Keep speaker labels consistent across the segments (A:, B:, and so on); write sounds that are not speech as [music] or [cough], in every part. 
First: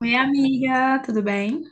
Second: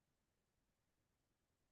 A: Oi, amiga, tudo bem?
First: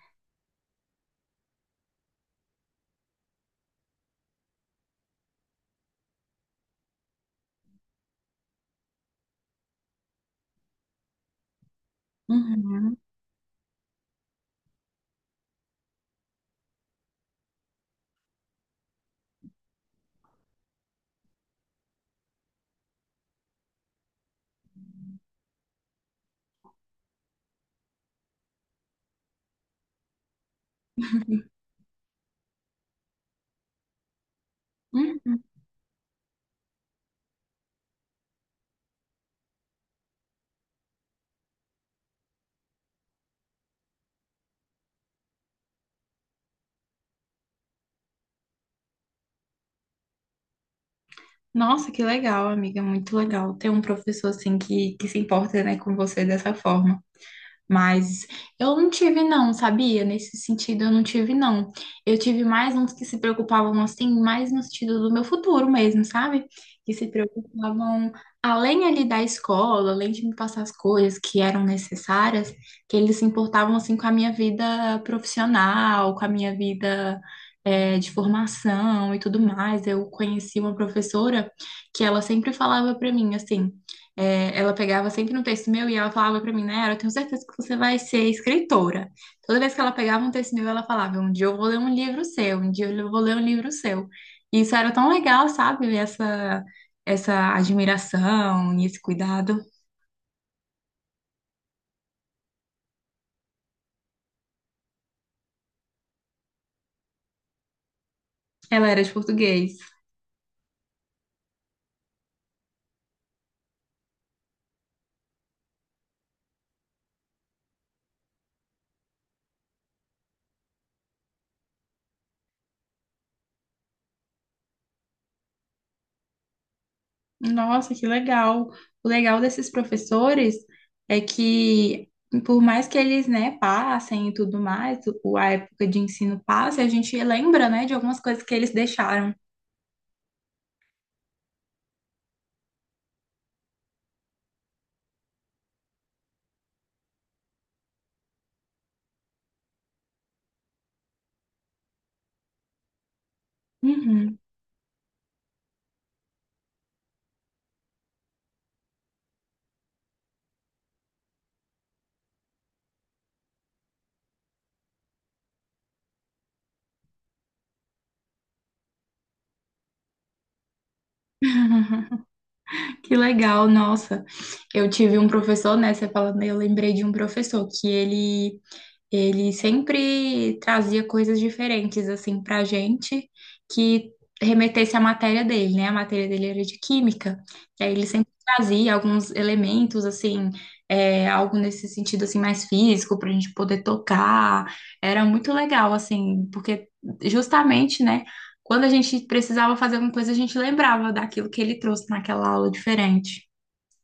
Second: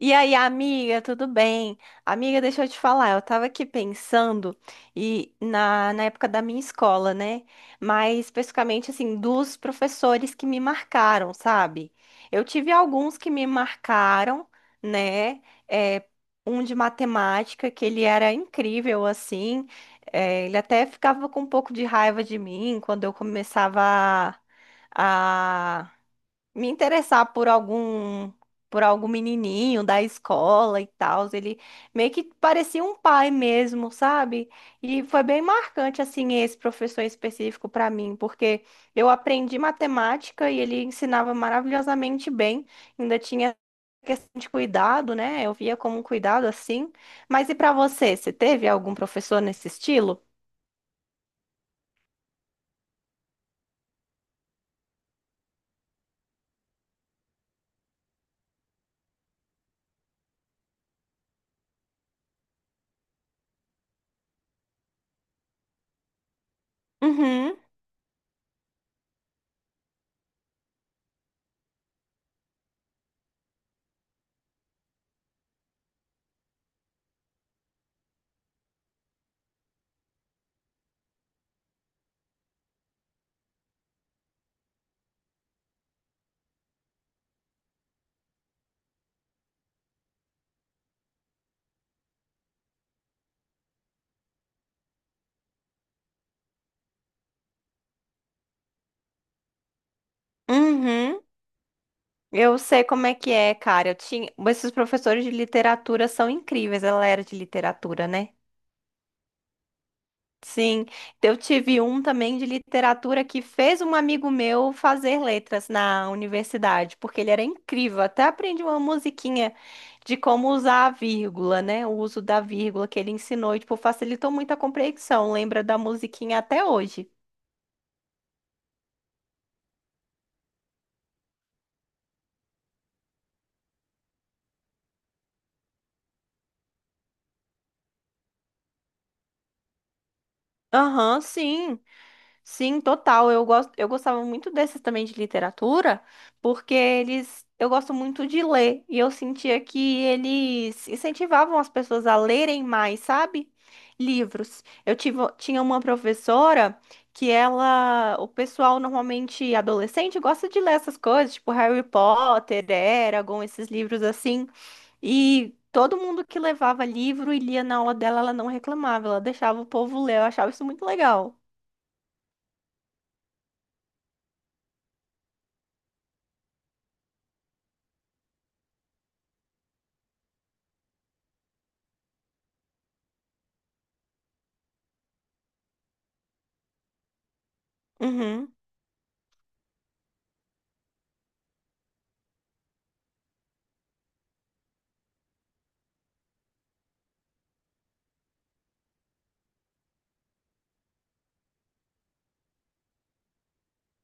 B: E aí, amiga, tudo bem? Amiga, deixa eu te falar, eu tava aqui pensando e na época da minha escola, né? Mas especificamente assim, dos professores que me marcaram, sabe? Eu tive
A: Uhum.
B: alguns que me marcaram, né? É, Um de matemática, que ele era incrível, assim. Ele até ficava com um pouco de raiva de mim quando eu começava a me interessar por algum menininho da escola e tal, ele
A: [laughs]
B: meio que parecia um pai mesmo, sabe? E foi bem
A: Uhum.
B: marcante assim esse professor específico para mim, porque eu aprendi matemática e ele ensinava maravilhosamente bem, ainda tinha questão de cuidado, né? Eu via como um cuidado assim. Mas e para você, você teve algum professor nesse estilo?
A: Nossa, que legal, amiga, muito legal ter um professor assim que se importa, né, com você dessa forma. Mas eu não tive não, sabia? Nesse sentido eu não tive não. Eu tive mais uns que se preocupavam assim, mais no sentido do meu futuro mesmo, sabe? Que se
B: Uhum.
A: preocupavam além ali da escola, além de me passar as coisas que eram necessárias, que eles se importavam assim com a minha vida profissional, com a minha vida de formação e tudo mais. Eu conheci uma professora que ela sempre falava para mim assim ela pegava sempre um texto meu e ela falava pra mim, né? Eu tenho certeza que você vai ser escritora. Toda vez que ela pegava um texto meu, ela falava: um dia eu vou ler um livro seu, um dia eu vou ler um livro seu. E isso era tão legal, sabe? Essa admiração e esse cuidado.
B: Uhum. Eu sei como é que é, cara. Esses professores de literatura são incríveis. Ela era de literatura, né?
A: Ela era de português.
B: Sim. Então, eu tive um também de literatura que fez um amigo meu fazer letras na universidade, porque ele era incrível. Até aprendi uma musiquinha de como usar a vírgula, né? O uso da vírgula que ele ensinou, e, tipo, facilitou muito a compreensão. Lembra da musiquinha até hoje.
A: Nossa, que legal! O legal desses professores é que, por mais que eles, né, passem e tudo mais, a época de ensino passa, a gente lembra, né, de algumas coisas que eles deixaram.
B: Aham, sim. Sim, total. Eu gostava muito desses também de literatura, porque eu gosto muito de ler e eu sentia que eles incentivavam as pessoas a lerem mais, sabe?
A: Uhum.
B: Livros. Tinha uma professora o pessoal normalmente adolescente gosta de ler essas coisas, tipo Harry Potter, Eragon, esses livros assim. E todo mundo que levava livro e lia na aula dela, ela não reclamava, ela deixava o povo ler. Eu achava isso muito legal.
A: [laughs] Que legal, nossa. Eu tive um professor, né? Você falando, eu lembrei de um professor que ele sempre trazia coisas diferentes assim para a gente que remetesse à matéria dele, né? A matéria dele era de química, e aí ele sempre
B: Uhum.
A: trazia alguns elementos assim, algo nesse sentido assim mais físico para a gente poder tocar. Era muito legal assim, porque justamente, né? Quando a gente precisava fazer alguma coisa, a gente lembrava daquilo que ele trouxe naquela aula diferente.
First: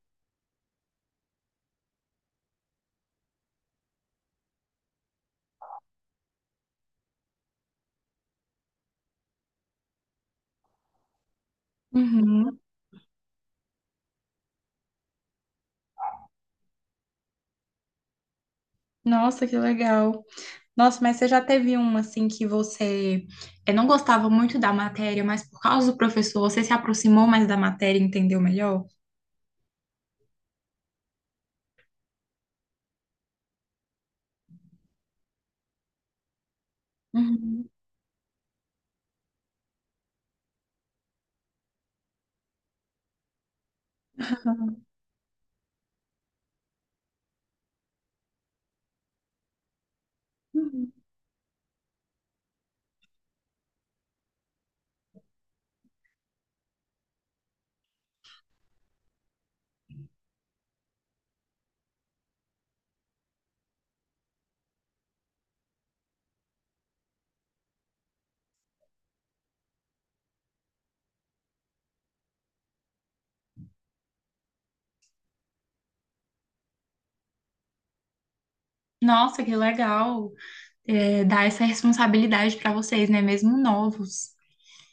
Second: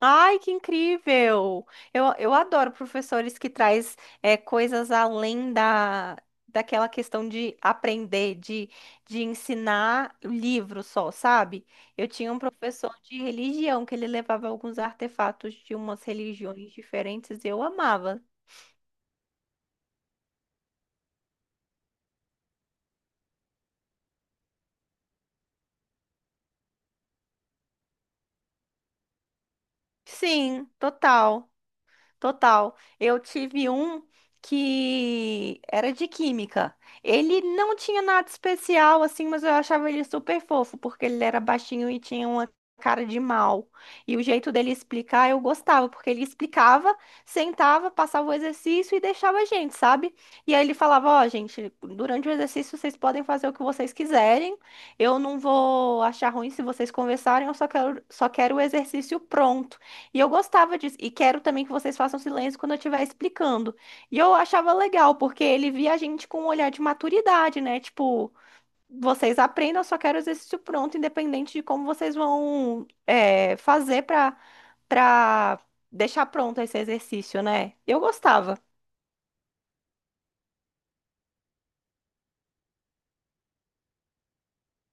B: Ai, que incrível! Eu adoro professores que traz coisas além daquela questão de aprender, de ensinar o livro só, sabe? Eu tinha um
A: Uhum.
B: professor de religião que ele levava alguns artefatos de umas religiões diferentes e eu amava.
A: Nossa, que legal. Nossa, mas você já teve um assim que você não gostava muito da matéria, mas por causa do professor você se aproximou mais da matéria e entendeu melhor?
B: Sim, total. Total. Eu tive um que era de química. Ele
A: Uhum,
B: não tinha nada especial assim, mas eu achava ele super fofo, porque ele era baixinho e tinha uma cara de mal. E o jeito dele explicar eu gostava, porque ele explicava, sentava, passava o exercício e deixava a gente, sabe? E aí ele
A: uhum.
B: falava: Ó, gente, durante o exercício vocês podem fazer o que vocês quiserem. Eu não vou achar ruim se vocês conversarem, eu só quero o exercício pronto. E eu gostava disso. E quero também que vocês façam silêncio quando eu estiver explicando. E eu achava legal, porque ele via a gente com um olhar de maturidade, né? Tipo, vocês aprendam, eu só quero o exercício pronto, independente de como vocês vão fazer pra deixar pronto esse exercício, né? Eu gostava.
A: Nossa, que legal, dar essa responsabilidade para vocês, né? Mesmo novos.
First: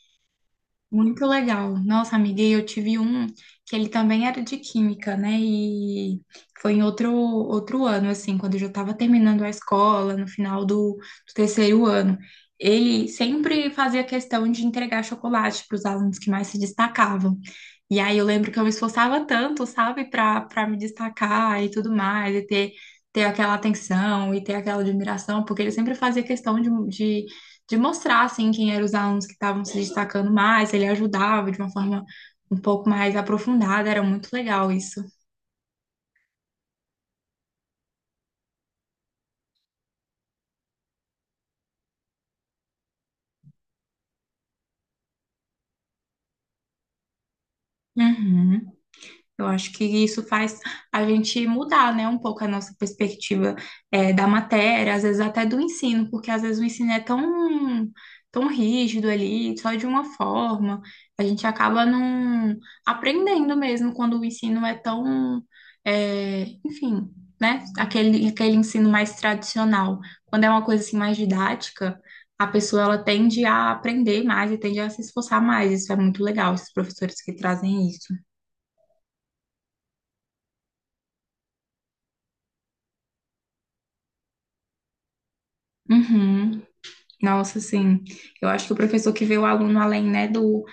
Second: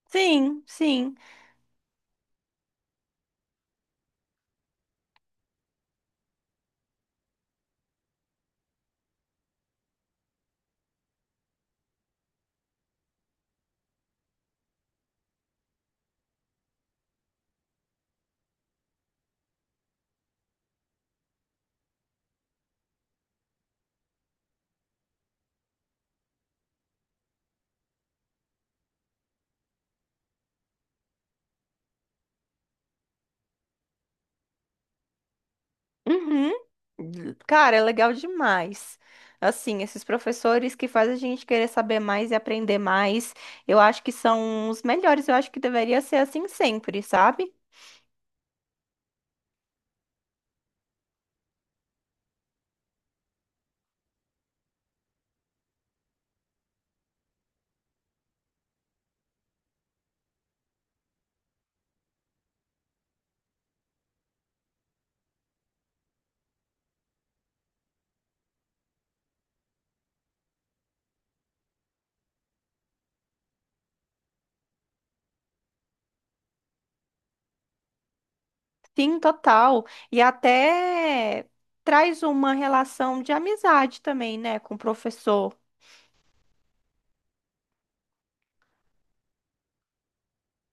B: Sim, sim.
A: Muito legal. Nossa, amiga, e eu tive um que ele também era de química, né? E foi em outro, outro ano, assim, quando eu já estava terminando a escola, no final do terceiro ano. Ele sempre fazia questão de entregar chocolate para os alunos que mais se destacavam. E aí eu lembro que eu me esforçava tanto, sabe, para me destacar e tudo mais, e ter aquela atenção e ter aquela admiração, porque ele sempre fazia questão de de mostrar assim quem eram os alunos que estavam se destacando mais, ele ajudava de uma forma um pouco mais aprofundada, era muito legal isso.
B: Uhum. Cara, é legal demais. Assim, esses professores que fazem a gente querer saber mais e aprender mais, eu acho que são os melhores. Eu acho que deveria ser assim sempre, sabe?
A: Uhum. Eu acho que isso faz a gente mudar, né, um pouco a nossa perspectiva da matéria, às vezes até do ensino, porque às vezes o ensino é tão rígido ali, só de uma forma, a gente acaba não aprendendo mesmo quando o ensino é enfim, né, aquele ensino mais tradicional. Quando é uma coisa assim mais didática, a pessoa ela tende a aprender mais e tende a se esforçar mais. Isso é muito legal, esses professores que trazem isso.
B: Sim, total. E até traz uma relação de amizade também, né, com o professor.
A: Uhum. Nossa, sim. Eu acho que o professor que vê o aluno além, né, do,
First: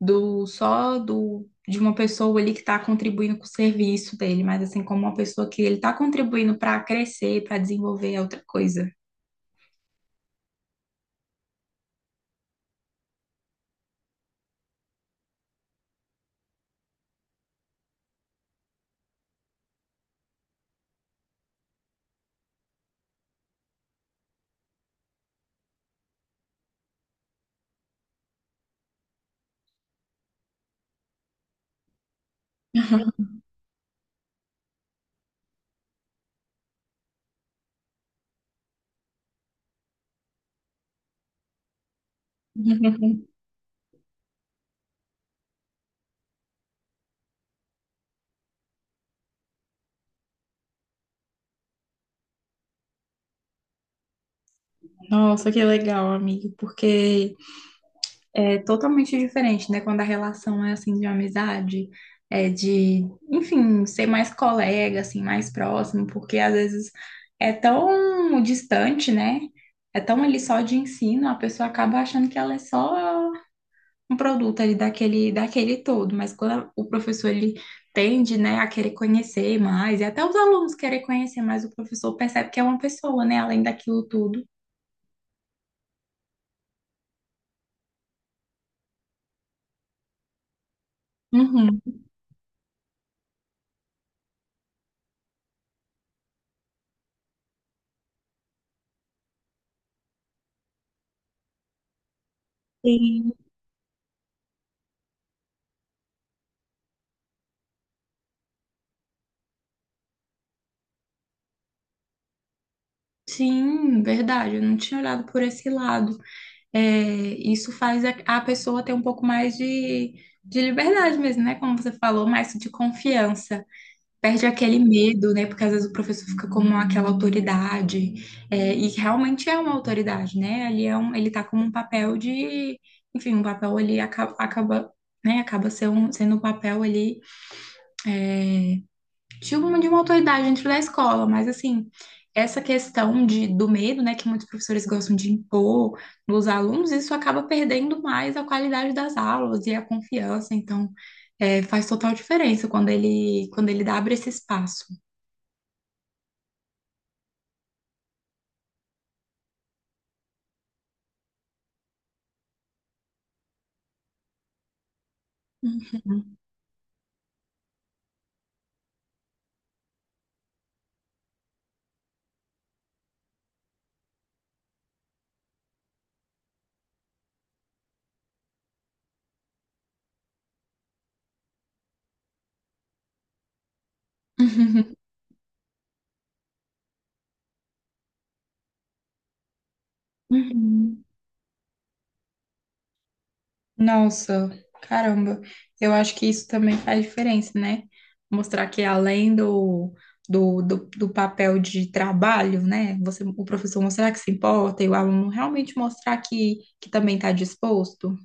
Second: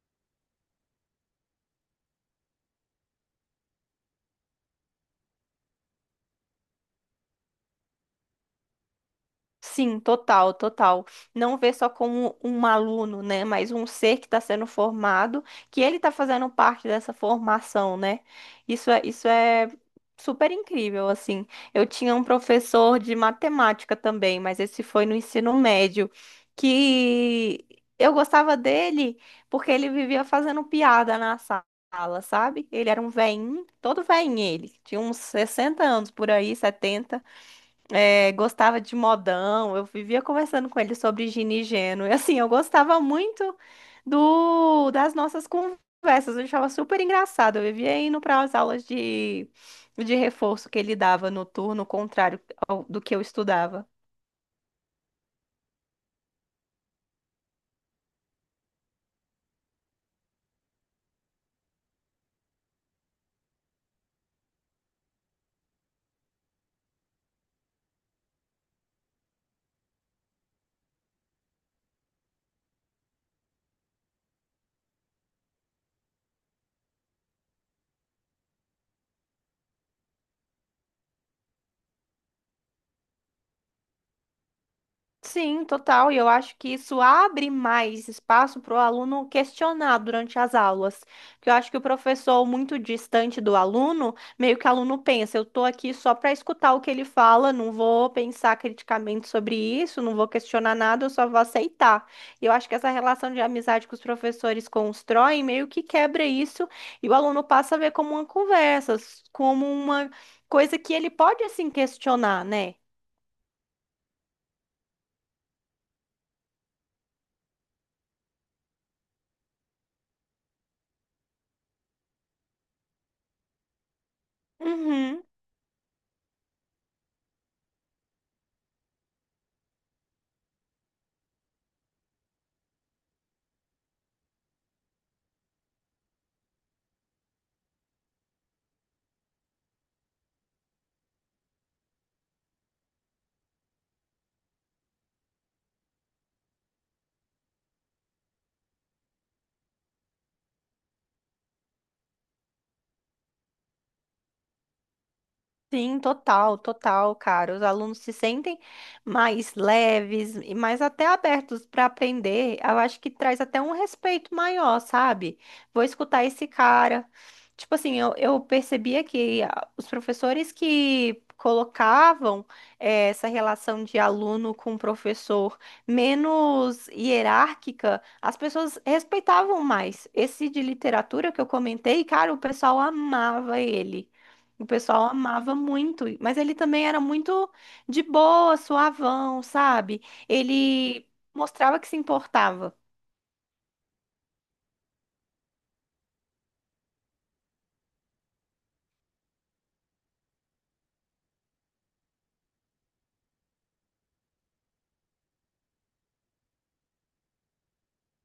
A: do só do de uma pessoa ali que está contribuindo com o serviço dele, mas assim como uma pessoa que ele está contribuindo para crescer, para desenvolver é outra coisa.
B: Sim, total, total. Não ver só como um aluno, né? Mas um ser que está sendo formado, que ele está fazendo parte dessa formação, né? Isso é super incrível, assim. Eu tinha um professor de matemática também, mas esse foi no ensino médio, que eu gostava dele porque ele vivia fazendo piada na sala, sabe? Ele era um veinho, todo veinho ele. Tinha uns 60 anos por aí, 70 gostava de modão, eu vivia conversando com ele sobre Gini e Geno. E assim, eu gostava
A: [laughs]
B: muito do das nossas conversas, eu achava super engraçado. Eu vivia indo para as aulas de reforço que ele dava no turno contrário do que eu estudava.
A: Nossa, que legal, amigo, porque é totalmente diferente, né? Quando a relação é assim de amizade, é enfim, ser mais colega, assim, mais próximo, porque às vezes é tão distante, né? É tão ali só de ensino, a pessoa acaba achando que ela é só um produto ali daquele todo, mas quando o professor ele tende, né, a querer conhecer mais, e até os alunos querem conhecer mais, o professor percebe que é uma pessoa, né, além daquilo tudo.
B: Sim, total. E eu acho que isso abre mais espaço para o aluno questionar durante as aulas. Porque eu acho que
A: Uhum.
B: o professor, muito distante do aluno, meio que o aluno pensa, eu estou aqui só para escutar o que ele fala, não vou pensar criticamente sobre isso, não vou questionar nada, eu só vou aceitar. E eu acho que essa
A: Sim.
B: relação de amizade que os professores constroem meio que quebra isso e o aluno passa a ver como uma conversa, como uma coisa que ele pode assim questionar, né?
A: Sim, verdade. Eu não tinha olhado por esse lado. É, isso faz a pessoa ter um pouco mais de liberdade mesmo, né? Como você falou, mais de confiança. Perde aquele
B: Uhum.
A: medo, né? Porque às vezes o professor fica como aquela autoridade. É, e realmente é uma autoridade, né? Ali é um, ele tá como um papel enfim, um papel ali né? Acaba sendo um papel ali. Tipo de uma autoridade dentro da escola, mas assim, essa questão do medo, né, que muitos professores gostam de impor nos alunos, isso acaba perdendo mais a qualidade das aulas e a confiança, então faz total diferença quando ele abre esse espaço.
B: Sim, total, total, cara. Os alunos se sentem mais leves e mais até abertos para aprender. Eu acho que traz até um respeito maior, sabe? Vou escutar esse cara. Tipo assim, eu percebia que os professores que colocavam essa relação de aluno com professor menos hierárquica, as pessoas respeitavam mais. Esse de literatura que eu comentei, cara, o pessoal amava ele. O pessoal amava muito, mas ele também era muito de boa, suavão, sabe? Ele
A: [laughs]
B: mostrava que se importava.
A: Nossa, caramba. Eu acho que isso também faz diferença, né? Mostrar que além do papel de trabalho, né? Você, o professor mostrar que se importa e o aluno realmente mostrar que também está disposto.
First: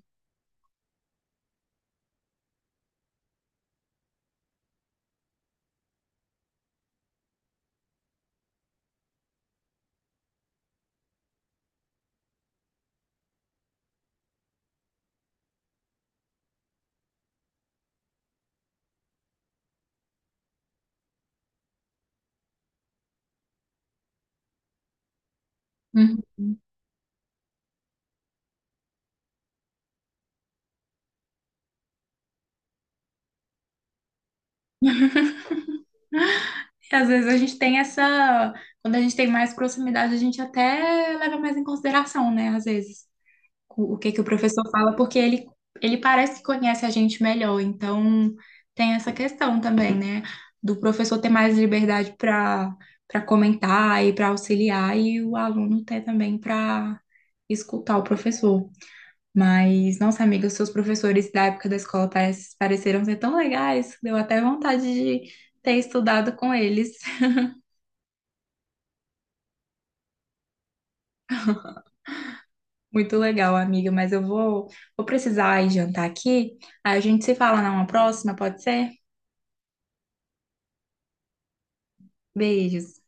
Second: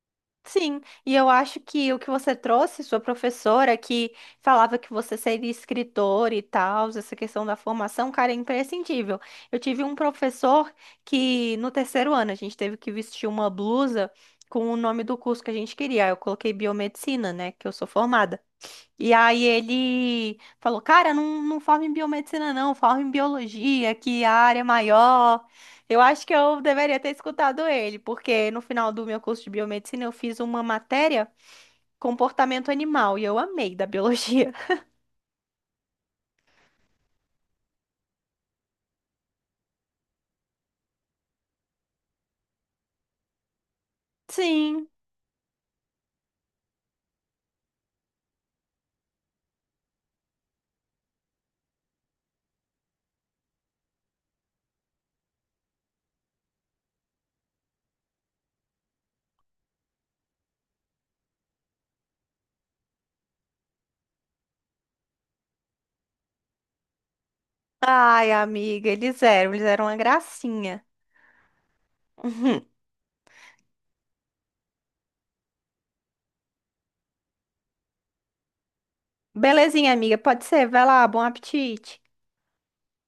B: Sim, e eu acho que o que você trouxe, sua professora, que falava que você seria escritor e tal, essa questão da formação, cara, é imprescindível. Eu tive um professor que no terceiro ano a gente teve que vestir uma blusa com o nome do curso que a gente queria. Eu coloquei biomedicina, né, que eu sou formada. E aí ele falou, cara, não, não forma em biomedicina não, forma em biologia, que a área é maior. Eu
A: Uhum.
B: acho que eu deveria ter escutado ele, porque no final do meu curso de biomedicina eu fiz uma matéria comportamento animal e eu amei da biologia. [laughs]
A: E às vezes a gente tem essa. Quando a gente tem mais proximidade, a gente até leva mais em consideração, né? Às vezes. O que que o professor
B: Sim.
A: fala, porque ele parece que conhece a gente melhor. Então, tem essa questão também, né? Do professor ter mais liberdade para comentar e para auxiliar, e o aluno ter também para escutar o professor. Mas, nossa amiga, os seus professores da época da escola pareceram ser tão legais, deu até vontade de ter estudado com eles. [laughs]
B: Ai, amiga, eles eram uma gracinha. [laughs] Uhum.
A: Muito legal, amiga, mas eu vou precisar ir jantar aqui. A gente se fala numa próxima, pode ser?
B: Belezinha, amiga, pode ser, vai lá, bom apetite.
A: Beijos.